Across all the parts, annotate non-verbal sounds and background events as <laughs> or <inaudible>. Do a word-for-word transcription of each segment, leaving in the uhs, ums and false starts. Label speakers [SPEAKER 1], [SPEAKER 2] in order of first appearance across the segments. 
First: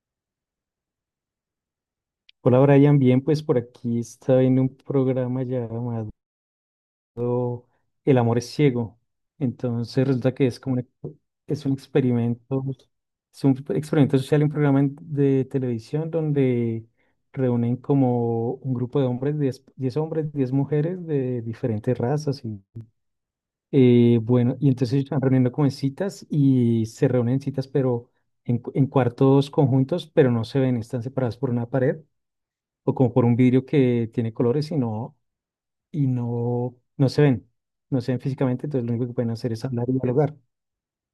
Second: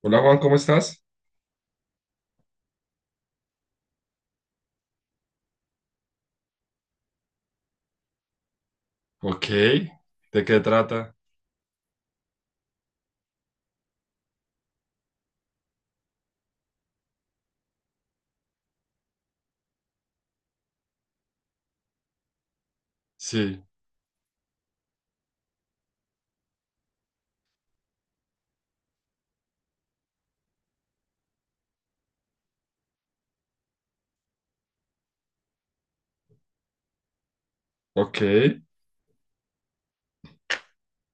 [SPEAKER 1] Hola Juan, ¿cómo estás?
[SPEAKER 2] Hola Brian, bien, pues por aquí está viendo un programa llamado El amor es ciego.
[SPEAKER 1] Ok.
[SPEAKER 2] Entonces resulta
[SPEAKER 1] ¿De
[SPEAKER 2] que
[SPEAKER 1] qué
[SPEAKER 2] es como
[SPEAKER 1] trata?
[SPEAKER 2] un, es un experimento, es un experimento social, un programa en- de televisión donde reúnen como un grupo de hombres, diez 10 hombres, diez mujeres de diferentes razas. Y,
[SPEAKER 1] Sí.
[SPEAKER 2] eh, bueno, y entonces ellos están reuniendo como en citas y se reúnen en citas, pero en, cu- en cuartos conjuntos, pero no se ven, están separados por una pared o como por un vidrio que tiene colores, sino y no, no se ven, no se
[SPEAKER 1] Ok.
[SPEAKER 2] ven físicamente. Entonces lo único que pueden hacer es hablar y dialogar.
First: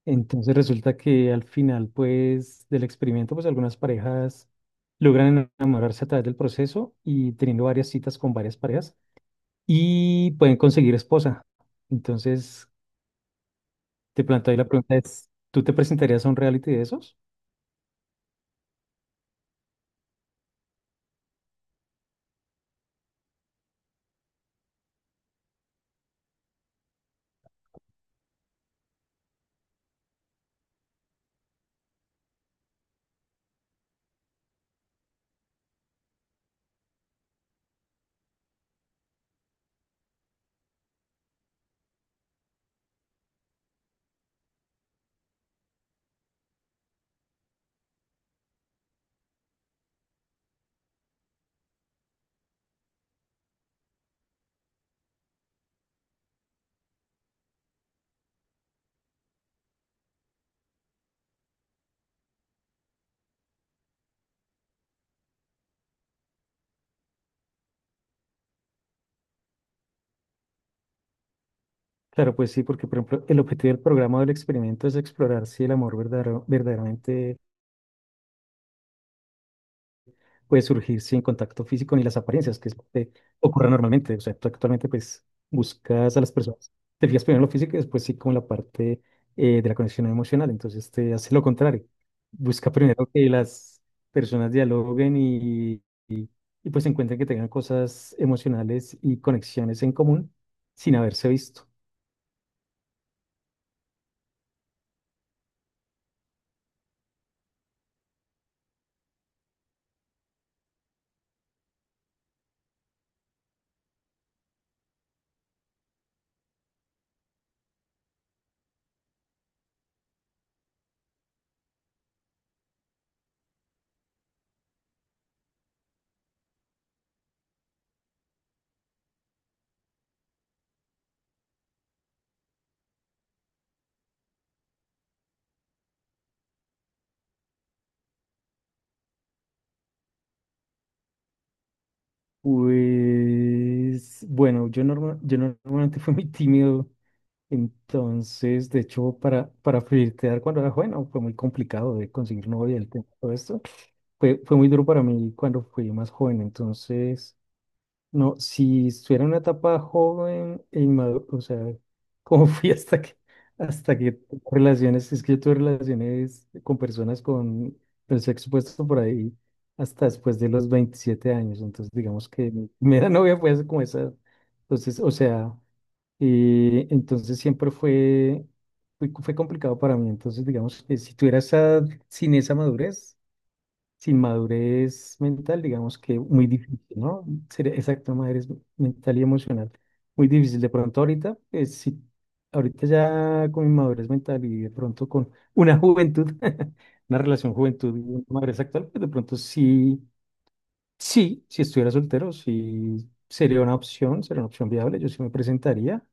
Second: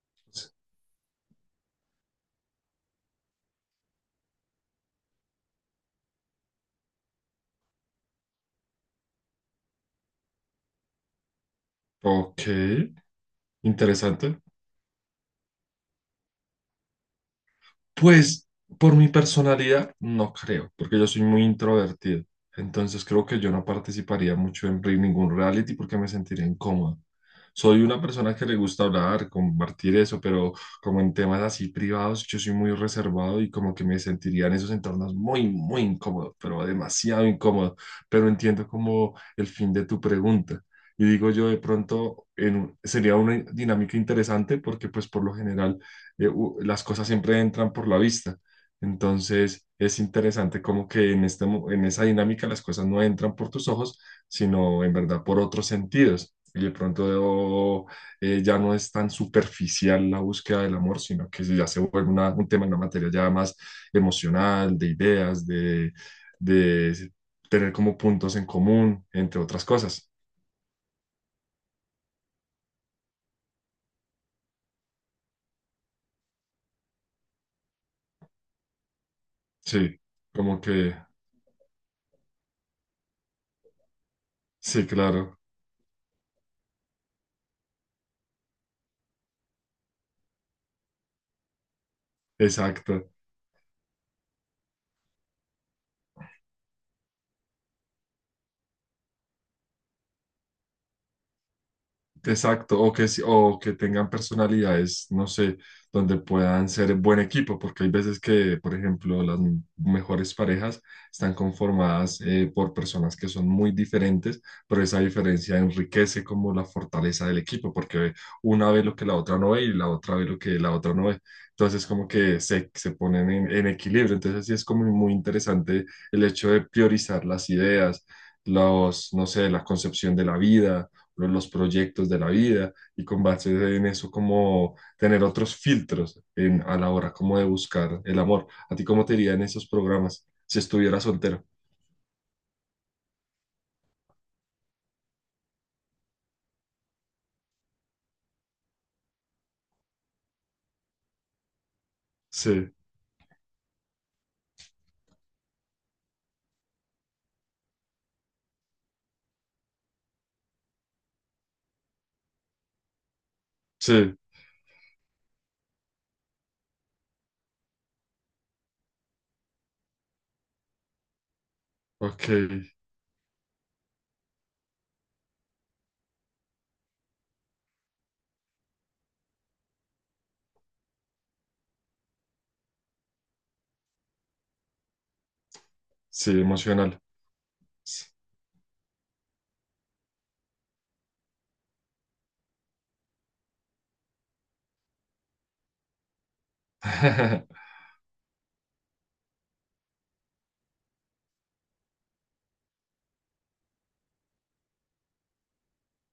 [SPEAKER 2] Entonces resulta que al final, pues, del experimento, pues algunas parejas logran enamorarse a través del proceso y teniendo varias citas con varias parejas y pueden conseguir esposa.
[SPEAKER 1] Ok.
[SPEAKER 2] Entonces, te
[SPEAKER 1] Interesante.
[SPEAKER 2] planteo ahí la pregunta es, ¿tú te presentarías a un reality de esos?
[SPEAKER 1] Pues por mi personalidad, no creo, porque yo soy muy introvertido. Entonces creo que yo no participaría mucho en re- ningún reality porque me sentiría incómodo. Soy una persona que le gusta hablar, compartir eso, pero como en temas así privados, yo soy muy reservado y como que me sentiría en esos entornos muy, muy incómodo, pero demasiado incómodo. Pero entiendo como el fin de tu pregunta. Y digo yo, de pronto en- sería una dinámica interesante porque pues por lo general eh, u- las cosas siempre entran por la vista. Entonces es interesante como que en este, mo- en esa dinámica las cosas no entran por tus ojos, sino en verdad por otros sentidos. Y de pronto oh, eh, ya no es tan superficial la búsqueda del amor, sino que ya se vuelve una- un tema, una materia ya más emocional, de ideas, de, de tener como puntos en común, entre otras cosas.
[SPEAKER 2] Claro, pues sí, porque por ejemplo, el objetivo del programa o del experimento es explorar si el amor verdadero- verdaderamente
[SPEAKER 1] Sí, como
[SPEAKER 2] puede
[SPEAKER 1] que,
[SPEAKER 2] surgir sin contacto físico ni las apariencias, que es lo que ocurre normalmente. O sea, tú
[SPEAKER 1] sí,
[SPEAKER 2] actualmente pues
[SPEAKER 1] claro,
[SPEAKER 2] buscas a las personas, te fijas primero en lo físico y después sí con la parte eh, de la conexión emocional. Entonces te hace lo contrario. Busca primero
[SPEAKER 1] exacto.
[SPEAKER 2] que las personas dialoguen y, y, pues encuentren que tengan cosas emocionales y conexiones en común sin haberse visto.
[SPEAKER 1] Exacto, o que, si- o que tengan personalidades, no sé, donde puedan ser buen equipo, porque hay veces que, por ejemplo, las m- mejores parejas están conformadas eh, por personas que son muy diferentes, pero esa diferencia enriquece como la fortaleza del equipo, porque una ve lo que la otra no ve y la otra ve lo que la otra no ve. Entonces, como que se, se ponen en, en equilibrio. Entonces, sí es como muy interesante el hecho de priorizar las ideas, los, no sé, la concepción de la vida lo- los proyectos de la vida y con base en eso como tener otros filtros en, a la hora como de buscar el amor. ¿A ti cómo te iría en esos programas si estuviera soltero?
[SPEAKER 2] Pues bueno, yo, norma- yo normalmente <laughs> fui muy tímido. Entonces, de hecho, para, para flirtear cuando era joven, no, fue muy complicado de conseguir
[SPEAKER 1] Sí,
[SPEAKER 2] novia, el tema, todo esto. Fue, fue muy duro para mí cuando fui más joven. Entonces, no, si estuviera en una etapa joven e inmaduro, o sea, <laughs> como fui hasta que, hasta que
[SPEAKER 1] sí,
[SPEAKER 2] tuve relaciones, es que yo tuve relaciones con personas con el sexo puesto por ahí hasta después de los veintisiete años. Entonces,
[SPEAKER 1] ok,
[SPEAKER 2] digamos que mi primera <laughs> novia fue hace como esa. Entonces, o sea. Eh, entonces siempre fue, fue, fue complicado para mí. Entonces, digamos que si tuviera esa, sin esa madurez, sin madurez mental, digamos que
[SPEAKER 1] sí,
[SPEAKER 2] muy difícil,
[SPEAKER 1] emocional.
[SPEAKER 2] ¿no? Sería exacto, madurez mental y emocional. Muy difícil. De pronto ahorita, pues, si, ahorita ya con mi madurez mental y de pronto con una juventud, <laughs> una relación
[SPEAKER 1] <laughs>
[SPEAKER 2] juventud y una madurez actual, pues de pronto sí, sí, si estuviera soltero, sí sería una opción, sería una opción viable, yo sí me presentaría.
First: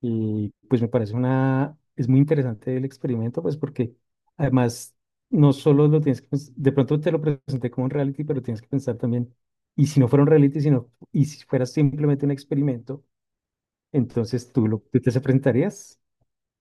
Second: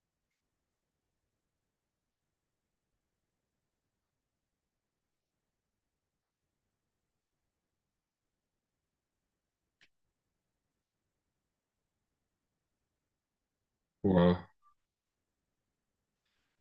[SPEAKER 2] Y pues me parece una, es muy interesante el experimento, pues porque además no solo lo tienes que pens- de pronto te lo presenté como un reality, pero tienes que pensar también, y si no fuera un reality, sino, y si fuera simplemente un experimento,
[SPEAKER 1] Wow.
[SPEAKER 2] entonces tú, lo, tú te presentarías.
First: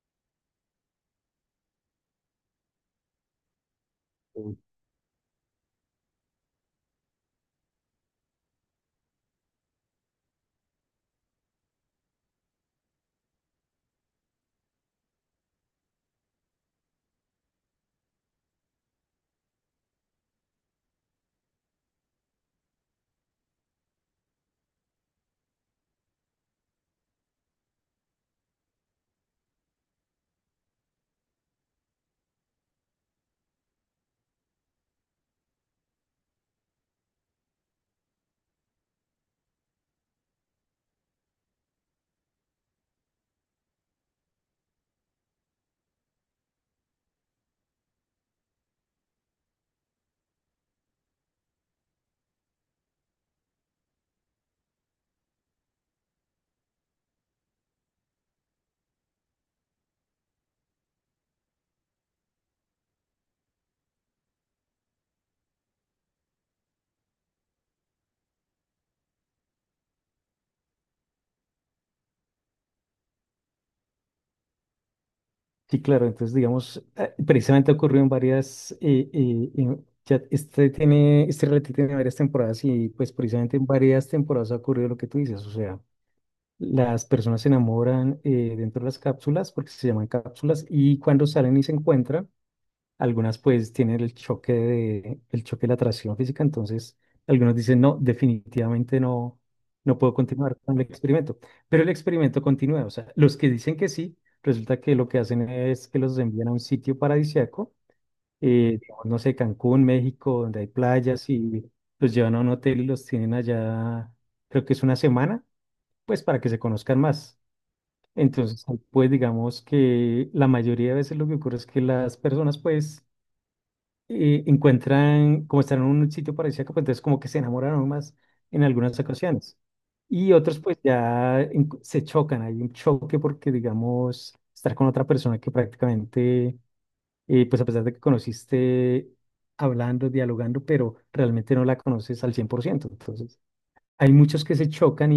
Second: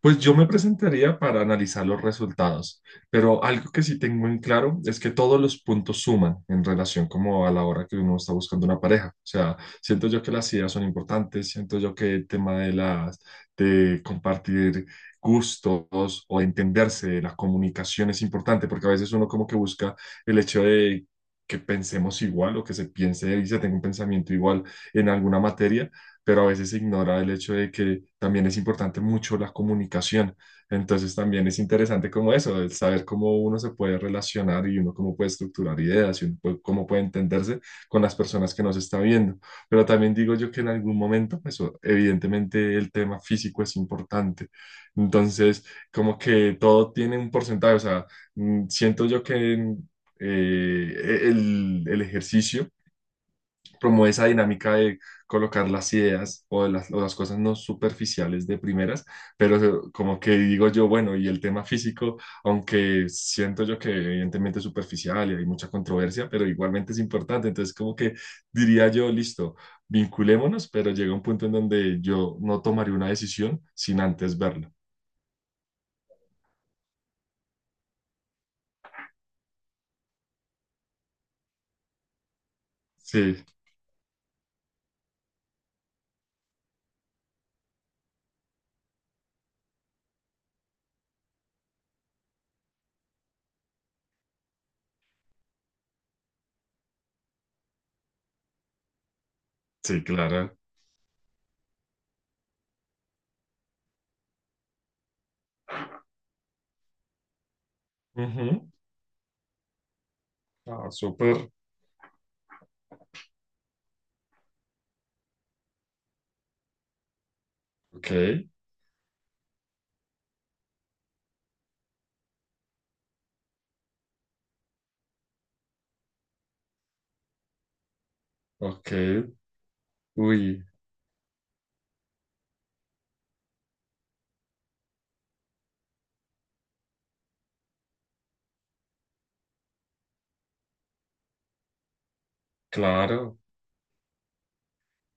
[SPEAKER 1] Pues yo me presentaría para analizar los resultados, pero algo que sí tengo en
[SPEAKER 2] Uy.
[SPEAKER 1] claro es que todos los puntos suman en relación como a la hora que uno está buscando una pareja. O sea, siento yo que las ideas son importantes, siento yo que el tema de las de compartir gustos o entenderse, la comunicación es importante porque a veces uno como que busca el hecho de que pensemos igual o que se piense y se tenga un pensamiento igual en alguna materia pero a veces se ignora el hecho de que también es importante mucho la comunicación. Entonces también es interesante como eso, el saber cómo uno se puede relacionar y uno cómo puede estructurar ideas y uno puede- cómo puede entenderse con las personas que nos está viendo. Pero también digo yo que en algún momento, pues o- evidentemente el tema físico es importante. Entonces, como que todo tiene un porcentaje, o sea, mm, siento yo que... en- eh, e, el, el ejercicio promueve esa dinámica de colocar las ideas o de las, o las cosas no superficiales de primeras, pero se- como que digo yo, bueno, y el tema físico, aunque siento yo que evidentemente es superficial y hay mucha controversia, pero igualmente es importante, entonces como que diría yo, listo, vinculémonos, pero llega un punto en donde yo no tomaré una decisión sin antes verla.
[SPEAKER 2] Sí, claro, entonces digamos, eh, precisamente ocurrió en varias, eh, eh, en- ya este tiene, este reality tiene varias temporadas y pues
[SPEAKER 1] Sí,
[SPEAKER 2] precisamente en varias temporadas ha ocurrido lo que tú dices, o sea. Las personas se enamoran eh, dentro de las cápsulas porque se llaman cápsulas, y cuando salen y se encuentran, algunas pues tienen el choque de, el choque de la atracción física. Entonces algunos dicen, no, definitivamente no, no
[SPEAKER 1] sí,
[SPEAKER 2] puedo
[SPEAKER 1] claro.
[SPEAKER 2] continuar con el experimento. Pero el experimento continúa, o sea, los que dicen que sí, resulta que lo que hacen es que los envían a un sitio paradisíaco,
[SPEAKER 1] Ujú.
[SPEAKER 2] eh, digamos, no sé, Cancún, México, donde hay
[SPEAKER 1] Ah,
[SPEAKER 2] playas
[SPEAKER 1] súper.
[SPEAKER 2] y los llevan a un hotel y los tienen allá, creo que es una semana, pues para que se conozcan más.
[SPEAKER 1] Ok,
[SPEAKER 2] Entonces, pues digamos que la mayoría de veces lo que ocurre es que las personas pues eh, encuentran, como están en un sitio paradisíaco, pues entonces como que se enamoraron más en
[SPEAKER 1] ok.
[SPEAKER 2] algunas ocasiones. Y otros
[SPEAKER 1] Uy,
[SPEAKER 2] pues ya en- se chocan, hay un choque porque digamos estar con otra persona que prácticamente, eh, pues a pesar de que conociste hablando, dialogando, pero realmente no la conoces al cien por ciento.
[SPEAKER 1] claro.
[SPEAKER 2] Entonces, hay muchos que se chocan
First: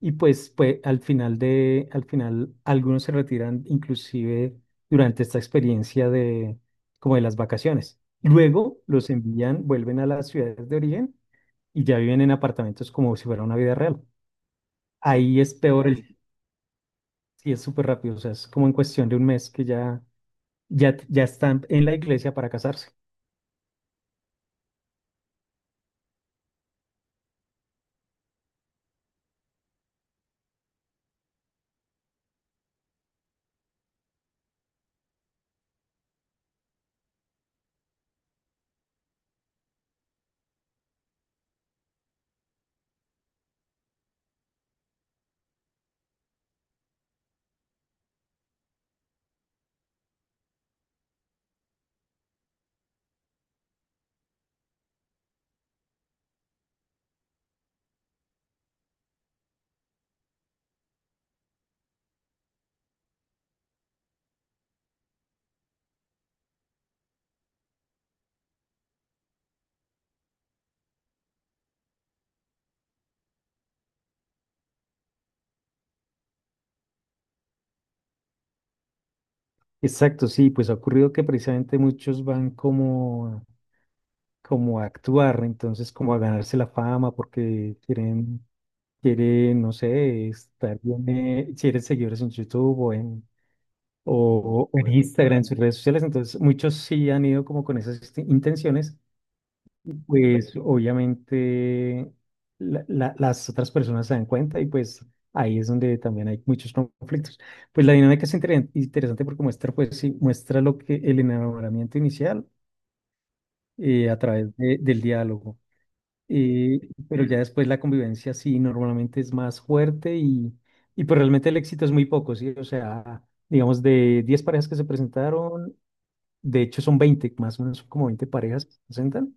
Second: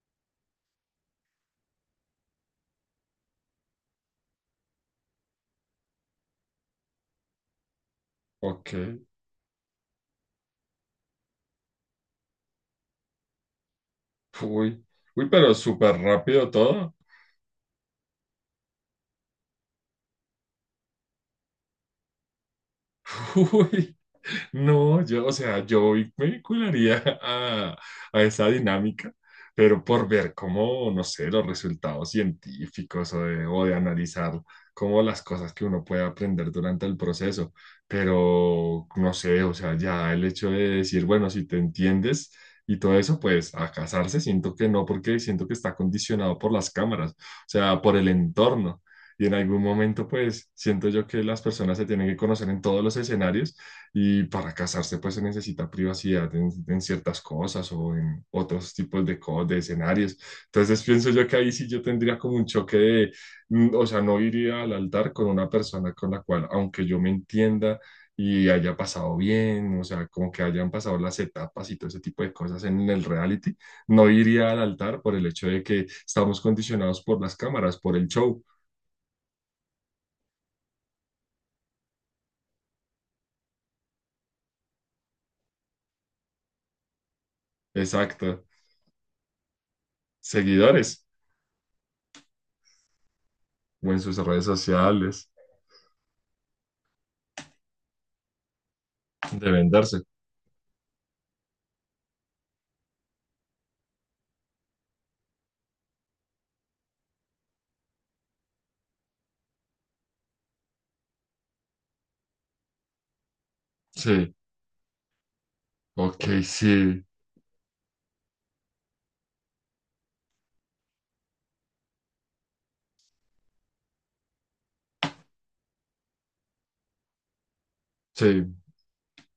[SPEAKER 2] y pues, pues al final de, al final algunos se retiran inclusive durante esta experiencia de como de las vacaciones.
[SPEAKER 1] Ok.
[SPEAKER 2] Luego los envían, vuelven a las ciudades de origen y ya viven en apartamentos como si fuera una vida real.
[SPEAKER 1] Uy, uy,
[SPEAKER 2] Ahí
[SPEAKER 1] pero
[SPEAKER 2] es peor
[SPEAKER 1] súper
[SPEAKER 2] el,
[SPEAKER 1] rápido todo.
[SPEAKER 2] Sí, es súper rápido, o sea, es como en cuestión de un mes que ya, ya, ya están en la iglesia para casarse.
[SPEAKER 1] <laughs> Uy. No, yo, o sea, yo hoy me vincularía <laughs> a, a esa dinámica, pero por ver cómo, no sé, los resultados científicos o de, o de analizar como las cosas que uno puede aprender durante el proceso. Pero, no sé, o sea, ya el hecho de decir, bueno, si te entiendes y todo eso, pues a casarse siento que no, porque siento que está condicionado por las cámaras, o sea, por el entorno. Y en algún momento, pues, siento yo que las personas se tienen que conocer en todos los escenarios y para casarse, pues se necesita privacidad en, en ciertas cosas o en otros tipos de, co- de escenarios. Entonces pienso yo que ahí sí yo tendría como un choque de, mm, o sea, no iría al altar con una persona con la cual, aunque yo me entienda y haya pasado bien, o sea, como que hayan pasado las etapas y todo ese tipo de cosas en el reality, no iría al altar por el hecho de que estamos condicionados por las cámaras, por el show.
[SPEAKER 2] Exacto, sí, pues ha ocurrido que precisamente muchos van como como a actuar, entonces como a ganarse la fama porque
[SPEAKER 1] Exacto.
[SPEAKER 2] quieren, quieren, no sé, estar
[SPEAKER 1] Seguidores
[SPEAKER 2] bien, eh, quieren seguidores en YouTube o en,
[SPEAKER 1] o en sus redes
[SPEAKER 2] o o en
[SPEAKER 1] sociales
[SPEAKER 2] Instagram, en sus redes sociales. Entonces muchos sí han ido como con esas este- intenciones,
[SPEAKER 1] deben
[SPEAKER 2] y
[SPEAKER 1] darse.
[SPEAKER 2] pues obviamente la- la- las otras personas se dan cuenta y pues ahí es donde también hay muchos conflictos. Pues la dinámica es inter- interesante porque muestra, pues sí, muestra lo que el enamoramiento inicial eh, a
[SPEAKER 1] Sí.
[SPEAKER 2] través de- del diálogo.
[SPEAKER 1] Ok,
[SPEAKER 2] Eh,
[SPEAKER 1] sí,
[SPEAKER 2] pero ya después la convivencia sí normalmente es más fuerte y, y pues realmente el éxito es muy poco, ¿sí? O sea, digamos de diez parejas que se presentaron, de hecho son veinte, más o menos son como veinte
[SPEAKER 1] sí,
[SPEAKER 2] parejas que se presentan,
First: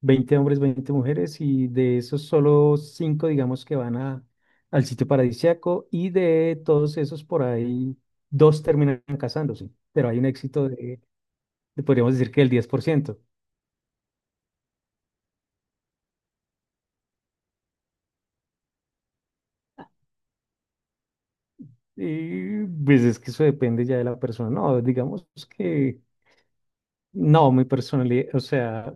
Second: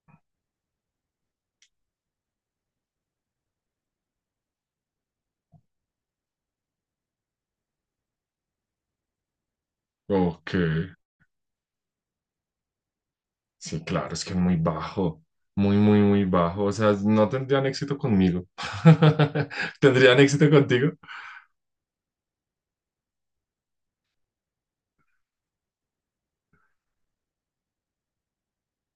[SPEAKER 2] veinte hombres, veinte mujeres, y de esos solo cinco digamos que van a, al sitio paradisíaco, y de todos esos por ahí dos terminan casándose, pero hay un
[SPEAKER 1] ok,
[SPEAKER 2] éxito de, de podríamos decir que el diez por ciento.
[SPEAKER 1] sí, claro, es que es muy bajo, muy, muy, muy bajo, o sea, no tendrían éxito conmigo. <laughs> ¿Tendrían éxito contigo?
[SPEAKER 2] Y pues es que eso depende ya de la persona. No, digamos que no, mi personalidad, o sea,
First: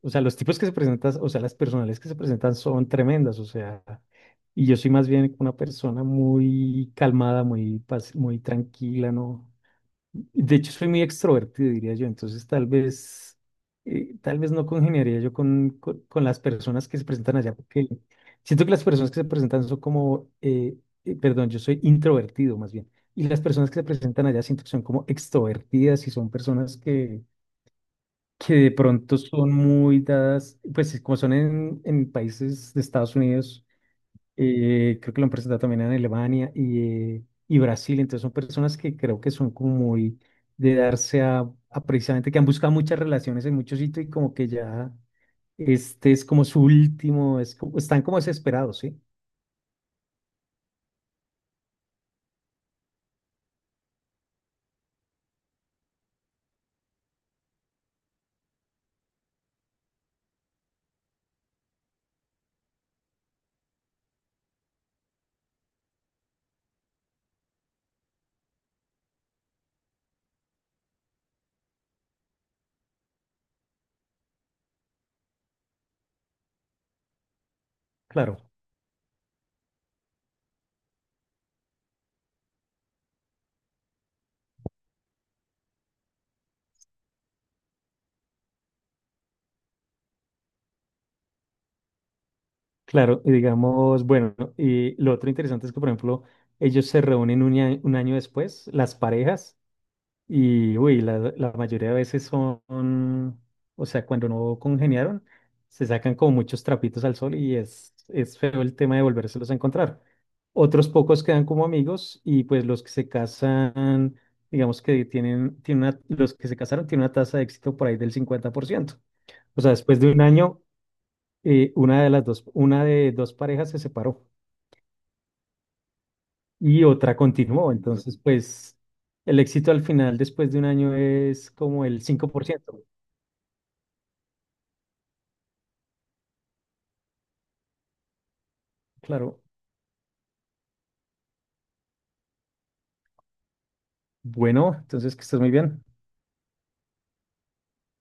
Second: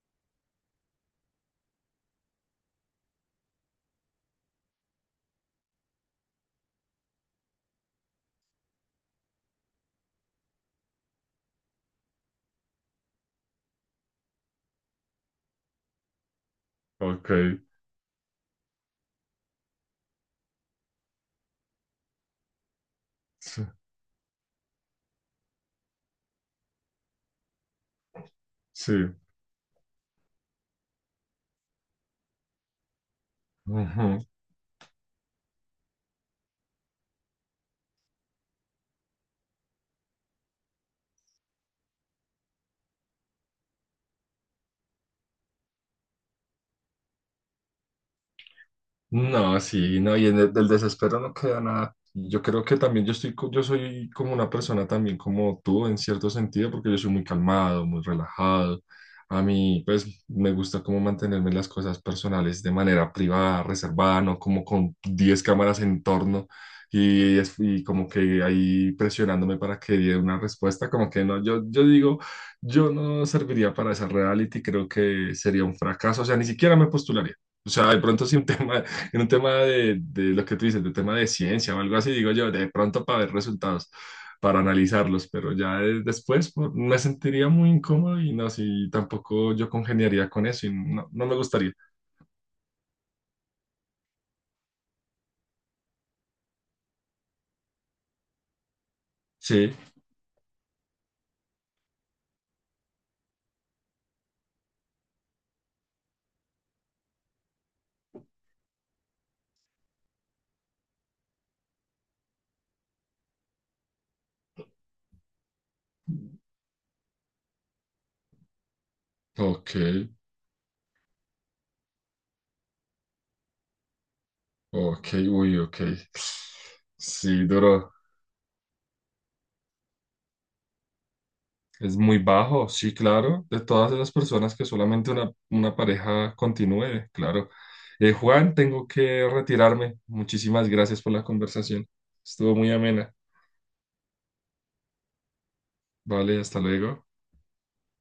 [SPEAKER 2] o sea, los tipos que se presentan, o sea, las personalidades que se presentan son tremendas, o sea, y yo soy más bien una persona muy calmada, muy, paci- muy tranquila, ¿no? De hecho, soy muy extrovertido, diría yo. Entonces, tal vez, eh, tal vez no congeniaría yo con, con, con, las personas que se
[SPEAKER 1] Ok,
[SPEAKER 2] presentan allá, porque siento que las personas que se presentan son como, eh, eh, perdón, yo soy introvertido más bien. Y las
[SPEAKER 1] sí,
[SPEAKER 2] personas que se presentan allá siento que son como extrovertidas y son personas que, que, de
[SPEAKER 1] sí.
[SPEAKER 2] pronto son muy dadas, pues como son en, en países de Estados Unidos,
[SPEAKER 1] ujú.
[SPEAKER 2] eh, creo que lo han presentado también en Alemania y, eh, y Brasil. Entonces son personas que creo que son como muy de darse a, a precisamente que han buscado muchas relaciones en muchos sitios y como que ya este es como su último, es como- están como desesperados, ¿sí?
[SPEAKER 1] No, sí, no, y en el, del desespero no queda nada. Yo creo que también yo estoy, co- yo soy como una persona también como tú en cierto sentido, porque yo soy muy calmado, muy relajado. A mí, pues, me gusta como mantenerme las cosas personales de manera privada, reservada, no como con diez cámaras en torno y, es- y como que ahí presionándome para que dé una respuesta, como que no, yo, yo digo, yo no serviría para esa reality, creo que sería un fracaso, o sea, ni siquiera me postularía. O sea, de pronto si
[SPEAKER 2] Claro,
[SPEAKER 1] un <laughs> tema, en un tema de, de lo que tú dices, de tema de ciencia o algo así, digo yo, de pronto para ver resultados, para analizarlos, pero ya eh, después pues, me sentiría muy incómodo y no, si tampoco yo congeniaría con eso y no, no me gustaría.
[SPEAKER 2] claro. Y digamos, bueno, y lo otro interesante es que, por ejemplo, ellos se reúnen un, a- un año después, las parejas.
[SPEAKER 1] Sí,
[SPEAKER 2] Y, uy, la, la mayoría de veces son, o sea, cuando no congeniaron, se sacan como muchos trapitos al sol y es, es feo el tema de volvérselos a encontrar. Otros pocos quedan como amigos y pues los que se casan, digamos que tienen, tienen una- los que se casaron tienen una tasa de éxito por ahí del cincuenta por ciento. O
[SPEAKER 1] ok,
[SPEAKER 2] sea, después de un año, eh, una de las dos, una de dos parejas se separó
[SPEAKER 1] ok, uy, ok.
[SPEAKER 2] y otra
[SPEAKER 1] Sí,
[SPEAKER 2] continuó.
[SPEAKER 1] duro.
[SPEAKER 2] Entonces, pues el éxito al final después de un año es como
[SPEAKER 1] Es
[SPEAKER 2] el
[SPEAKER 1] muy
[SPEAKER 2] cinco por
[SPEAKER 1] bajo,
[SPEAKER 2] ciento
[SPEAKER 1] sí, claro. De todas esas personas que solamente una, una pareja continúe, claro. Eh, Juan, tengo que
[SPEAKER 2] Claro.
[SPEAKER 1] retirarme. Muchísimas gracias por la conversación. Estuvo muy amena.
[SPEAKER 2] Bueno, entonces que estés muy bien.
[SPEAKER 1] Vale, hasta luego.